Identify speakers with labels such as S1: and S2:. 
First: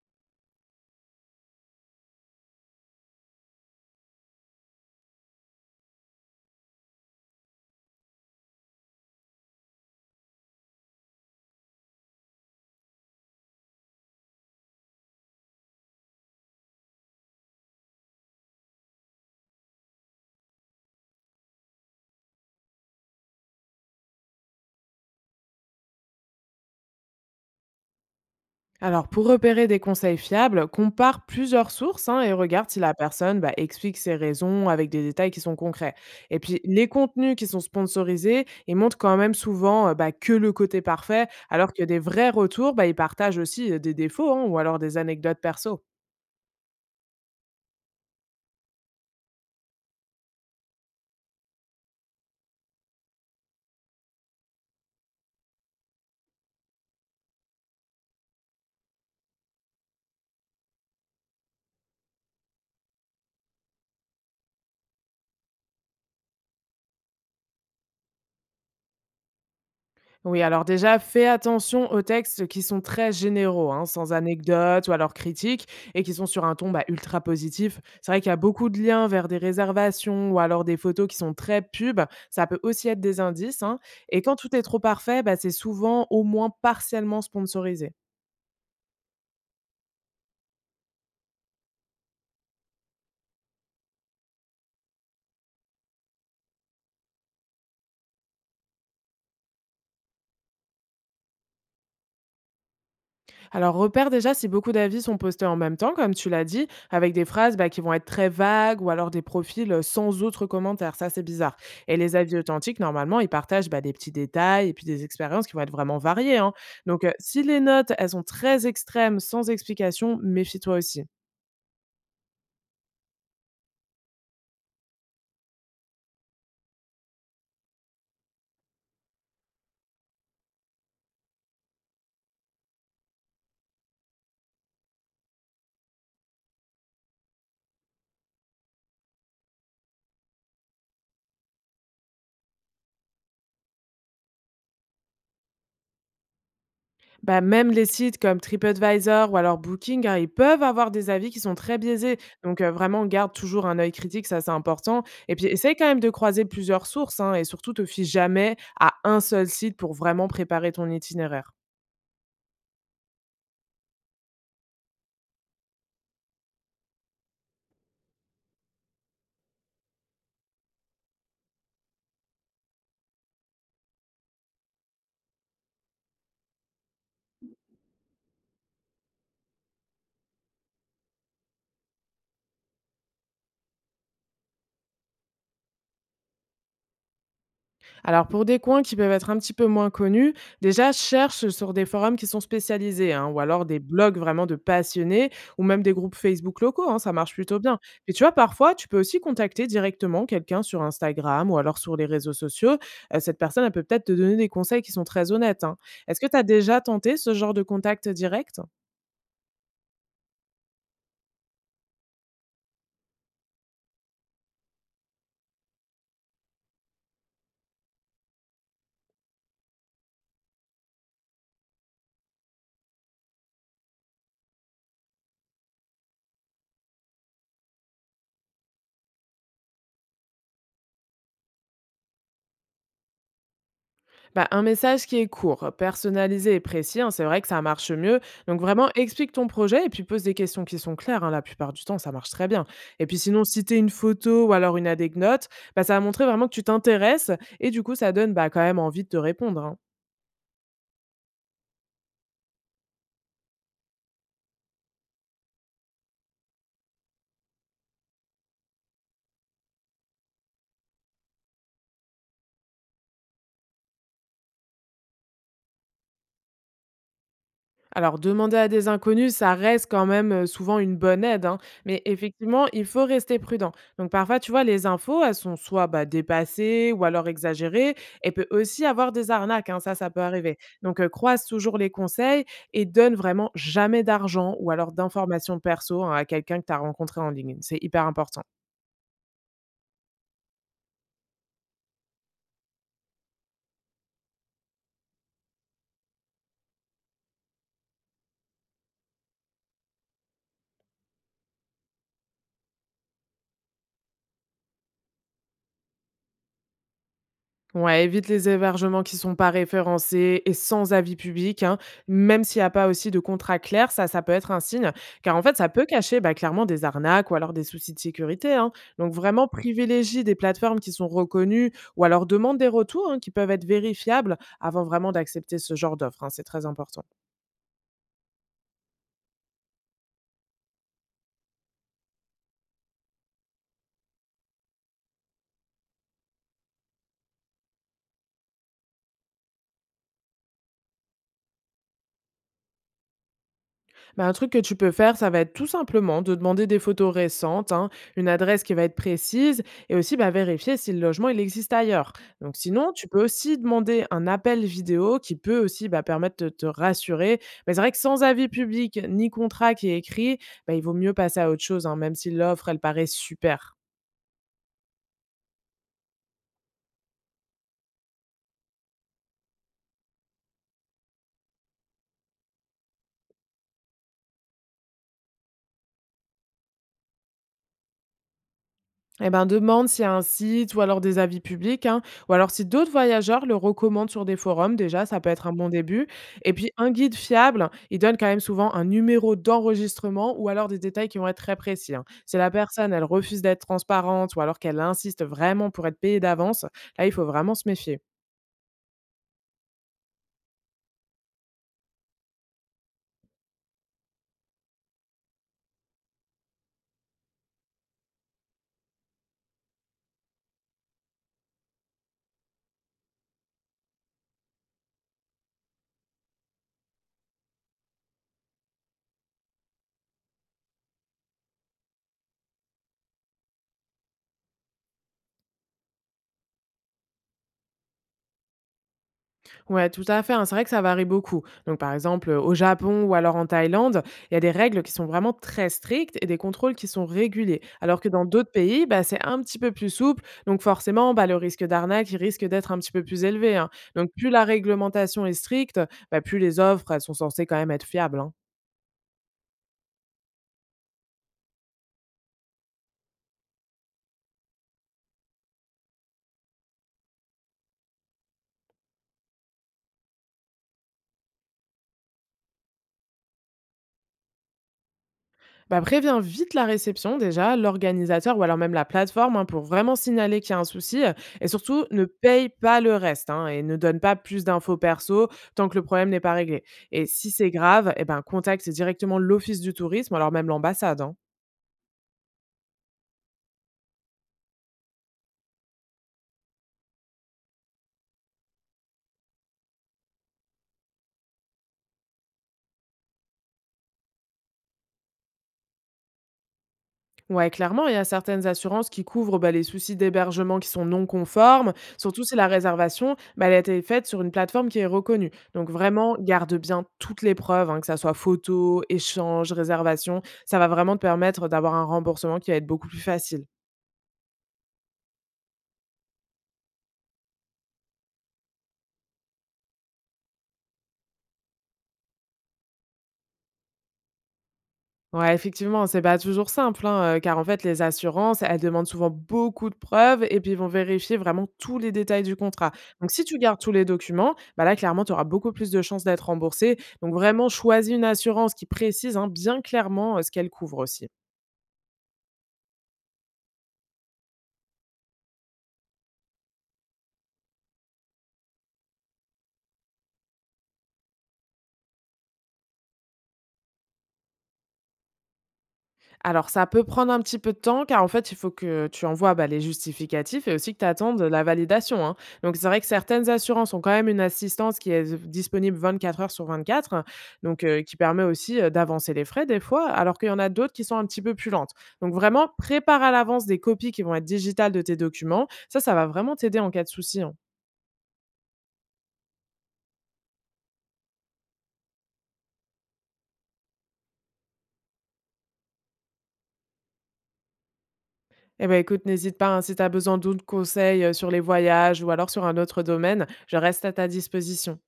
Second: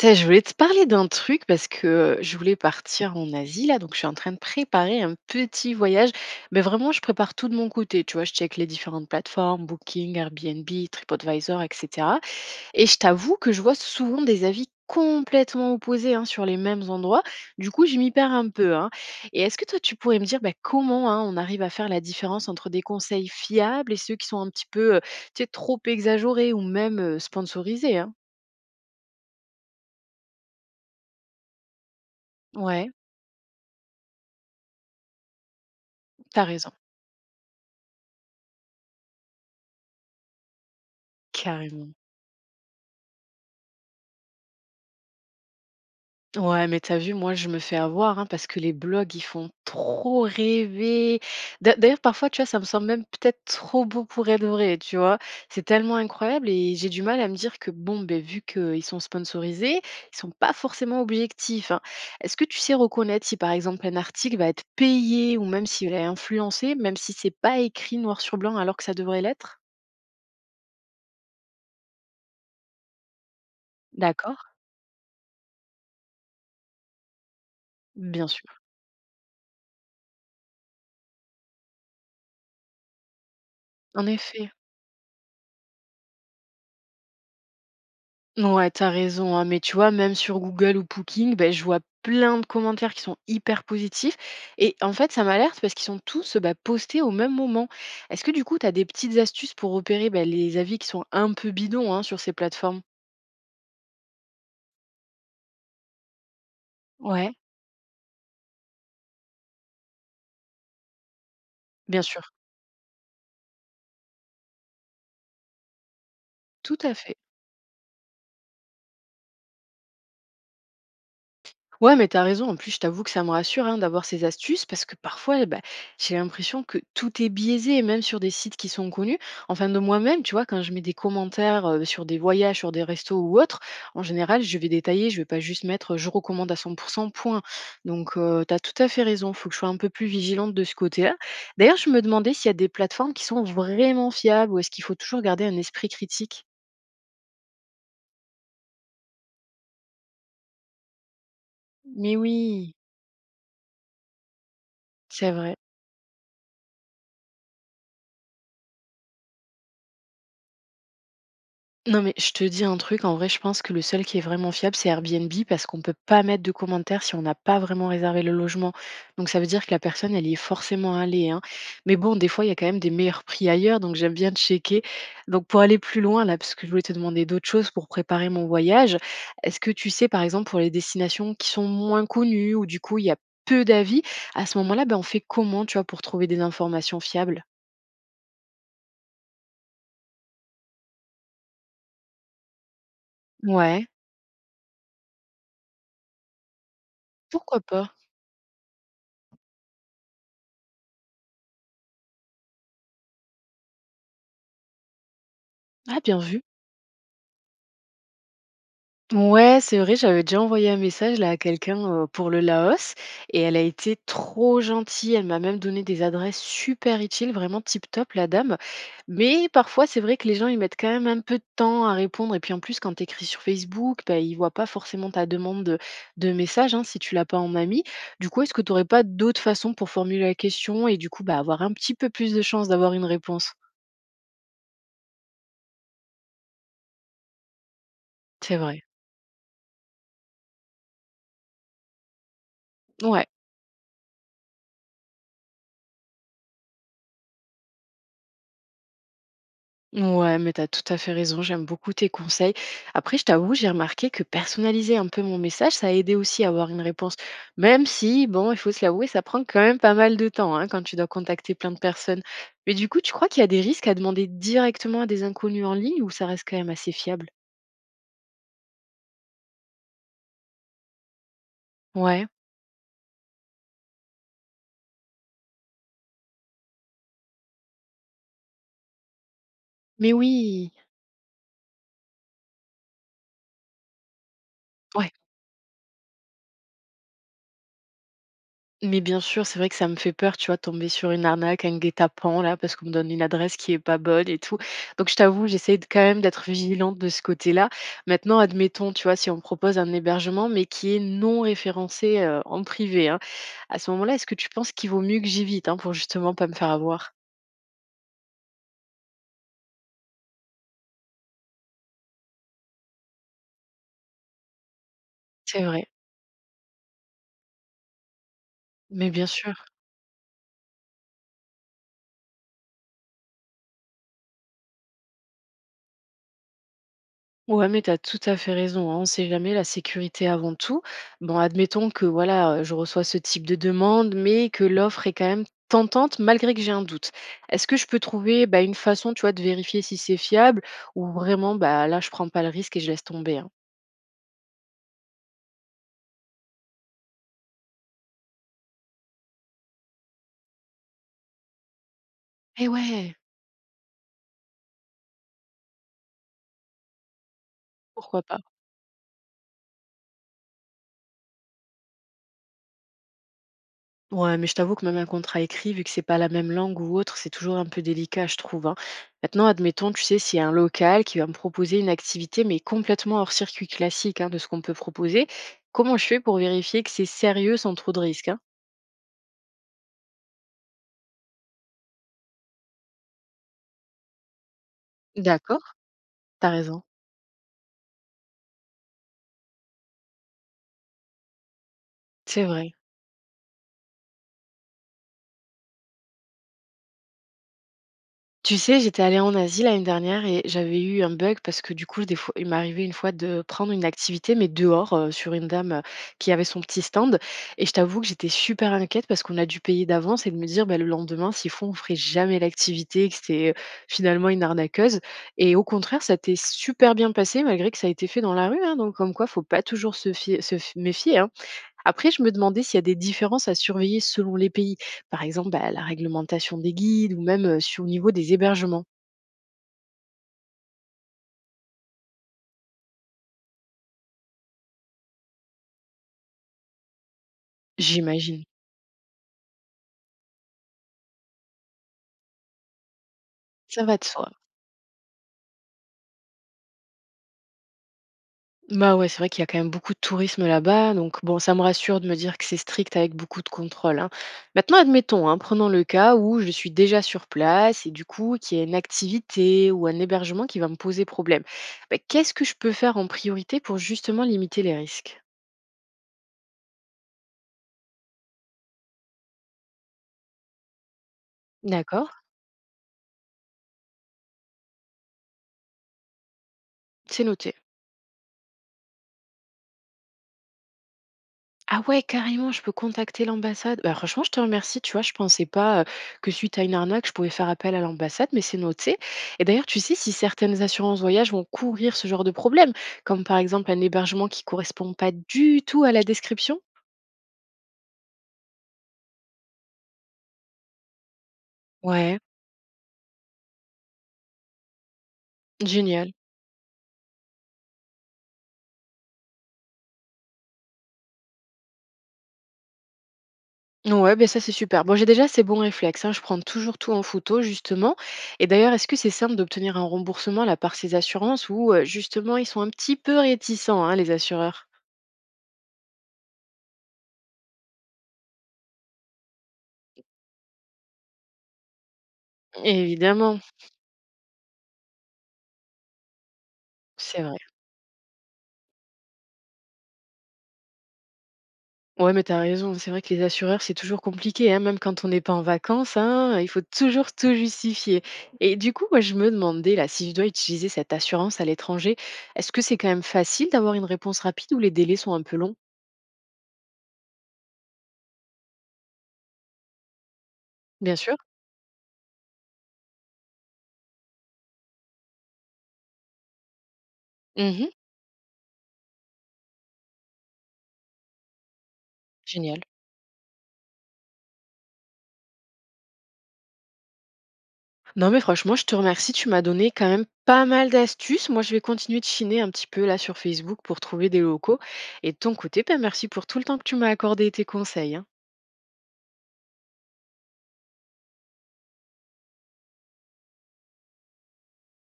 S1: Tu Je voulais te parler d'un truc parce que je voulais partir en Asie là, donc je suis en train de préparer un petit voyage. Mais vraiment, je prépare tout de mon côté. Tu vois, je check les différentes plateformes, Booking, Airbnb, TripAdvisor, etc. Et je t'avoue que je vois souvent des avis complètement opposés, hein, sur les mêmes endroits. Du coup, je m'y perds un peu, hein. Et est-ce que toi, tu pourrais me dire, bah, comment, hein, on arrive à faire la différence entre des conseils fiables et ceux qui sont un petit peu, tu sais, trop exagérés ou même sponsorisés, hein?
S2: Alors, pour repérer des conseils fiables, compare plusieurs sources, hein, et regarde si
S1: Ouais,
S2: la personne, bah, explique ses raisons avec des détails qui sont concrets. Et
S1: t'as
S2: puis,
S1: raison.
S2: les contenus qui sont sponsorisés, ils montrent quand même souvent que le côté parfait, alors que
S1: Carrément.
S2: des vrais retours, bah, ils partagent aussi des défauts, hein, ou alors des anecdotes perso.
S1: Ouais, mais t'as vu, moi, je me fais avoir, hein, parce que les blogs, ils font trop rêver. D'ailleurs, parfois, tu vois, ça me semble même peut-être trop beau pour être vrai, tu vois? C'est tellement incroyable et j'ai du mal à me dire que, bon, ben, vu qu'ils sont sponsorisés, ils sont pas forcément objectifs, hein. Est-ce que tu sais reconnaître si, par exemple, un article va être payé ou même s'il est influencé, même si c'est pas écrit noir sur blanc alors que ça devrait l'être?
S2: Oui, alors déjà, fais attention aux textes qui sont très généraux, hein, sans
S1: D'accord,
S2: anecdotes ou alors critiques, et qui sont sur un ton, bah, ultra positif. C'est vrai
S1: bien
S2: qu'il y a
S1: sûr.
S2: beaucoup de liens vers des réservations ou alors des photos qui sont très pubs. Ça peut aussi être des indices, hein.
S1: En
S2: Et quand
S1: effet.
S2: tout est trop parfait, bah, c'est souvent au moins partiellement sponsorisé.
S1: Ouais, t'as raison, hein, mais tu vois, même sur Google ou Booking, ben, je vois plein de commentaires qui sont hyper positifs. Et en fait, ça m'alerte parce qu'ils sont tous, bah, postés au même moment. Est-ce que du coup, t'as des petites astuces pour repérer, bah, les avis qui sont un peu bidons, hein, sur ces plateformes?
S2: Alors, repère déjà si beaucoup d'avis sont postés en même temps, comme tu l'as dit, avec des
S1: Ouais,
S2: phrases, bah, qui vont être très vagues ou alors des profils sans autres commentaires. Ça, c'est bizarre. Et
S1: bien
S2: les
S1: sûr,
S2: avis authentiques, normalement, ils partagent, bah, des petits détails et puis des expériences qui vont être vraiment variées, hein.
S1: tout à
S2: Donc,
S1: fait.
S2: si les notes, elles sont très extrêmes, sans explication, méfie-toi aussi.
S1: Ouais, mais t'as raison. En plus, je t'avoue que ça me rassure, hein, d'avoir ces astuces parce que parfois, bah, j'ai l'impression que tout est biaisé, même sur des sites qui sont connus. Enfin, de moi-même, tu vois, quand je mets des commentaires sur des voyages, sur des restos ou autres, en général, je vais détailler, je vais pas juste mettre je recommande à 100%, point. Donc, tu as tout à fait raison. Faut que je sois un peu plus vigilante de ce côté-là. D'ailleurs, je me demandais s'il y a des plateformes qui sont vraiment fiables ou est-ce qu'il faut toujours garder un esprit critique.
S2: Bah, même les sites comme TripAdvisor ou alors Booking, hein, ils peuvent avoir des avis qui sont très
S1: Mais
S2: biaisés. Donc,
S1: oui,
S2: vraiment, garde toujours un œil critique, ça, c'est important.
S1: c'est
S2: Et puis,
S1: vrai.
S2: essaye quand même de croiser plusieurs sources, hein, et surtout, te fie jamais à un seul site pour vraiment préparer ton itinéraire.
S1: Non, mais je te dis un truc, en vrai, je pense que le seul qui est vraiment fiable, c'est Airbnb parce qu'on peut pas mettre de commentaires si on n'a pas vraiment réservé le logement. Donc ça veut dire que la personne, elle y est forcément allée, hein. Mais bon, des fois, il y a quand même des meilleurs prix ailleurs, donc j'aime bien checker. Donc pour aller plus loin, là, parce que je voulais te demander d'autres choses pour préparer mon voyage, est-ce que tu sais, par exemple, pour les destinations qui sont moins connues ou du coup, il y a peu d'avis, à ce moment-là, ben, on fait comment, tu vois, pour trouver des informations fiables?
S2: Alors pour des coins qui peuvent être un petit peu moins connus, déjà cherche sur des forums qui sont spécialisés, hein, ou alors des
S1: Ouais,
S2: blogs vraiment de passionnés ou même des groupes Facebook locaux, hein, ça marche plutôt
S1: pourquoi
S2: bien.
S1: pas?
S2: Et tu vois, parfois, tu peux aussi contacter directement quelqu'un sur Instagram ou alors sur les réseaux sociaux. Cette personne, elle peut peut-être te donner des conseils qui sont très honnêtes, hein.
S1: Ah, bien
S2: Est-ce que tu
S1: vu.
S2: as déjà tenté ce genre de contact direct?
S1: Ouais, c'est vrai, j'avais déjà envoyé un message là à quelqu'un, pour le Laos, et elle a été trop gentille. Elle m'a même donné des adresses super utiles, vraiment tip top la dame. Mais parfois, c'est vrai que les gens ils mettent quand même un peu de temps à répondre et puis en plus quand tu écris sur Facebook, bah, ils voient pas forcément ta demande de message, hein, si tu l'as pas en ami. Du coup, est-ce que tu aurais pas d'autres façons pour formuler la question et du coup, bah, avoir un petit peu plus de chance d'avoir une réponse?
S2: Bah, un message qui est court, personnalisé et précis, hein, c'est vrai que ça marche mieux.
S1: C'est
S2: Donc
S1: vrai.
S2: vraiment, explique ton projet et puis pose des questions qui sont claires, hein, la plupart du temps, ça marche très bien. Et puis
S1: Ouais.
S2: sinon, citer une photo ou alors une anecdote, bah, ça va montrer vraiment que tu t'intéresses et du coup, ça donne, bah, quand même envie de te répondre, hein.
S1: Ouais, mais t'as tout à fait raison, j'aime beaucoup tes conseils. Après, je t'avoue, j'ai remarqué que personnaliser un peu mon message, ça a aidé aussi à avoir une réponse. Même si, bon, il faut se l'avouer, ça prend quand même pas mal de temps, hein, quand tu dois contacter plein de personnes. Mais du coup, tu crois qu'il y a des risques à demander directement à des inconnus en ligne ou ça reste quand même assez fiable?
S2: Alors demander à des inconnus, ça reste quand même, souvent une bonne aide, hein, mais
S1: Ouais.
S2: effectivement, il faut rester prudent. Donc parfois, tu vois, les infos, elles sont soit, bah, dépassées ou alors exagérées, et peut aussi avoir des arnaques, hein, ça
S1: Mais
S2: peut arriver.
S1: oui.
S2: Donc, croise toujours les conseils et donne vraiment jamais d'argent ou alors
S1: Ouais.
S2: d'informations perso, hein, à quelqu'un que tu as rencontré en ligne. C'est hyper important.
S1: Mais bien sûr, c'est vrai que ça me fait peur, tu vois, de tomber sur une arnaque, un guet-apens là, parce qu'on me donne une adresse qui est pas bonne et tout. Donc je t'avoue, quand même d'être vigilante de ce côté-là. Maintenant, admettons, tu vois, si on me propose un hébergement, mais qui est non référencé, en privé, hein, à ce moment-là, est-ce que tu penses qu'il vaut mieux que j'évite, hein, pour justement pas me faire avoir?
S2: Ouais, évite les hébergements qui sont pas référencés et sans avis public, hein, même s'il y a pas aussi de contrat clair, ça peut être un signe, car en fait,
S1: C'est
S2: ça peut
S1: vrai,
S2: cacher, bah, clairement des arnaques ou alors des soucis de sécurité, hein.
S1: mais
S2: Donc
S1: bien
S2: vraiment,
S1: sûr.
S2: privilégie des plateformes qui sont reconnues ou alors demande des retours, hein, qui peuvent être vérifiables avant vraiment d'accepter ce genre d'offre, hein, c'est très important.
S1: Ouais, mais tu as tout à fait raison, hein, on sait jamais, la sécurité avant tout. Bon, admettons que voilà, je reçois ce type de demande, mais que l'offre est quand même tentante malgré que j'ai un doute. Est-ce que je peux trouver, bah, une façon, tu vois, de vérifier si c'est fiable ou vraiment, bah là, je prends pas le risque et je laisse tomber, hein?
S2: Bah, un truc que tu peux faire, ça va être tout simplement de demander des photos récentes, hein, une adresse qui va être précise et aussi, bah, vérifier si le logement il existe ailleurs. Donc
S1: Eh
S2: sinon, tu
S1: ouais,
S2: peux aussi demander un appel vidéo qui peut aussi, bah, permettre de te rassurer. Mais c'est vrai que
S1: pourquoi
S2: sans
S1: pas?
S2: avis public ni contrat qui est écrit, bah, il vaut mieux passer à autre chose, hein, même si l'offre elle paraît super.
S1: Ouais, mais je t'avoue que même un contrat écrit, vu que c'est pas la même langue ou autre, c'est toujours un peu délicat, je trouve, hein. Maintenant, admettons, tu sais, s'il y a un local qui va me proposer une activité, mais complètement hors circuit classique, hein, de ce qu'on peut proposer, comment je fais pour vérifier que c'est sérieux sans trop de risques, hein?
S2: Eh ben, demande s'il y a un site ou alors des avis publics, hein, ou alors si d'autres voyageurs le recommandent sur des forums, déjà, ça peut être un bon
S1: D'accord.
S2: début.
S1: T'as
S2: Et puis,
S1: raison,
S2: un guide fiable, il donne quand même souvent un numéro d'enregistrement ou alors des détails qui vont être très précis, hein. Si
S1: c'est
S2: la
S1: vrai.
S2: personne, elle refuse d'être transparente ou alors qu'elle insiste vraiment pour être payée d'avance, là, il faut vraiment se méfier.
S1: Tu sais, j'étais allée en Asie l'année dernière et j'avais eu un bug parce que du coup, des fois, il m'arrivait une fois de prendre une activité, mais dehors, sur une dame qui avait son petit stand. Et je t'avoue que j'étais super inquiète parce qu'on a dû payer d'avance et de me dire, bah, le lendemain, s'ils font, on ferait jamais l'activité, et que c'était, finalement, une arnaqueuse. Et au contraire, ça t'est super bien passé malgré que ça a été fait dans la rue, hein. Donc, comme quoi, faut pas toujours se, fier- se f- méfier, hein. Après, je me demandais s'il y a des différences à surveiller selon les pays, par exemple, bah, la réglementation des guides ou même, sur au niveau des hébergements,
S2: Ouais, tout à fait, hein. C'est vrai que ça varie beaucoup. Donc, par exemple, au Japon ou alors en Thaïlande, il y a des règles qui sont vraiment très strictes et des contrôles qui sont réguliers. Alors que dans
S1: j'imagine.
S2: d'autres pays, bah, c'est un petit peu plus souple. Donc, forcément, bah, le risque d'arnaque, il risque d'être un petit peu plus élevé, hein.
S1: Ça va de
S2: Donc,
S1: soi.
S2: plus la réglementation est stricte, bah, plus les offres, elles sont censées quand même être fiables, hein.
S1: Bah ouais, c'est vrai qu'il y a quand même beaucoup de tourisme là-bas, donc bon, ça me rassure de me dire que c'est strict avec beaucoup de contrôles, hein. Maintenant, admettons, hein, prenons le cas où je suis déjà sur place et du coup qu'il y a une activité ou un hébergement qui va me poser problème. Bah, qu'est-ce que je peux faire en priorité pour justement limiter les risques?
S2: Bah, préviens vite la réception déjà, l'organisateur ou alors même la plateforme, hein, pour vraiment signaler qu'il y a un souci, et surtout ne
S1: D'accord,
S2: paye pas le reste, hein, et ne donne pas plus d'infos perso tant que le problème n'est pas réglé. Et
S1: c'est
S2: si c'est
S1: noté.
S2: grave, eh ben, contacte directement l'office du tourisme, alors même l'ambassade, hein.
S1: Ah ouais, carrément, je peux contacter l'ambassade. Bah, franchement, je te remercie. Tu vois, je pensais pas, que suite à une arnaque, je pouvais faire appel à l'ambassade, mais c'est noté. Et d'ailleurs, tu sais si certaines assurances voyage vont couvrir ce genre de problème, comme par exemple un hébergement qui correspond pas du tout à la description?
S2: Ouais, clairement, il y a certaines assurances qui couvrent, bah, les soucis d'hébergement qui sont non conformes,
S1: Ouais,
S2: surtout si la réservation, bah, elle a été faite sur une plateforme qui est reconnue. Donc
S1: génial.
S2: vraiment, garde bien toutes les preuves, hein, que ça soit photo, échange, réservation. Ça va vraiment te permettre d'avoir un remboursement qui va être beaucoup plus facile.
S1: Ouais, ben ça c'est super. Bon, j'ai déjà ces bons réflexes, hein, je prends toujours tout en photo, justement. Et d'ailleurs, est-ce que c'est simple d'obtenir un remboursement là par ces assurances ou, justement ils sont un petit peu réticents, hein, les assureurs?
S2: Ouais, effectivement, c'est pas toujours simple, hein, car en fait, les assurances, elles demandent souvent beaucoup de preuves et puis ils vont vérifier vraiment tous les détails du contrat. Donc si tu
S1: Évidemment,
S2: gardes tous les documents, bah là, clairement, tu auras beaucoup plus de chances d'être remboursé. Donc
S1: c'est vrai.
S2: vraiment, choisis une assurance qui précise, hein, bien clairement, ce qu'elle couvre aussi.
S1: Ouais, mais t'as raison. C'est vrai que les assureurs, c'est toujours compliqué, hein, même quand on n'est pas en vacances, hein, il faut toujours tout justifier. Et du coup, moi, je me demandais, là, si je dois utiliser cette assurance à l'étranger, est-ce que c'est quand même facile d'avoir une réponse rapide ou les délais sont un peu longs?
S2: Alors ça peut prendre un petit peu de temps car en fait, il faut que tu envoies, bah, les justificatifs et aussi que tu
S1: Bien sûr.
S2: attendes la validation, hein. Donc c'est vrai que certaines assurances ont quand même une assistance qui est d disponible 24 heures sur 24, donc
S1: Mhm.
S2: qui permet aussi, d'avancer les frais des fois, alors qu'il y en a d'autres qui sont un petit peu plus lentes. Donc vraiment,
S1: Génial.
S2: prépare à l'avance des copies qui vont être digitales de tes documents. Ça va vraiment t'aider en cas de souci, hein.
S1: Non, mais franchement, je te remercie. Tu m'as donné quand même pas mal d'astuces. Moi, je vais continuer de chiner un petit peu là sur Facebook pour trouver des locaux. Et de ton côté, ben, merci pour tout le temps que tu m'as accordé et tes conseils, hein.
S2: Eh bah, écoute, n'hésite pas, hein, si tu as besoin d'autres conseils, sur les voyages ou alors sur un autre domaine, je reste à ta disposition.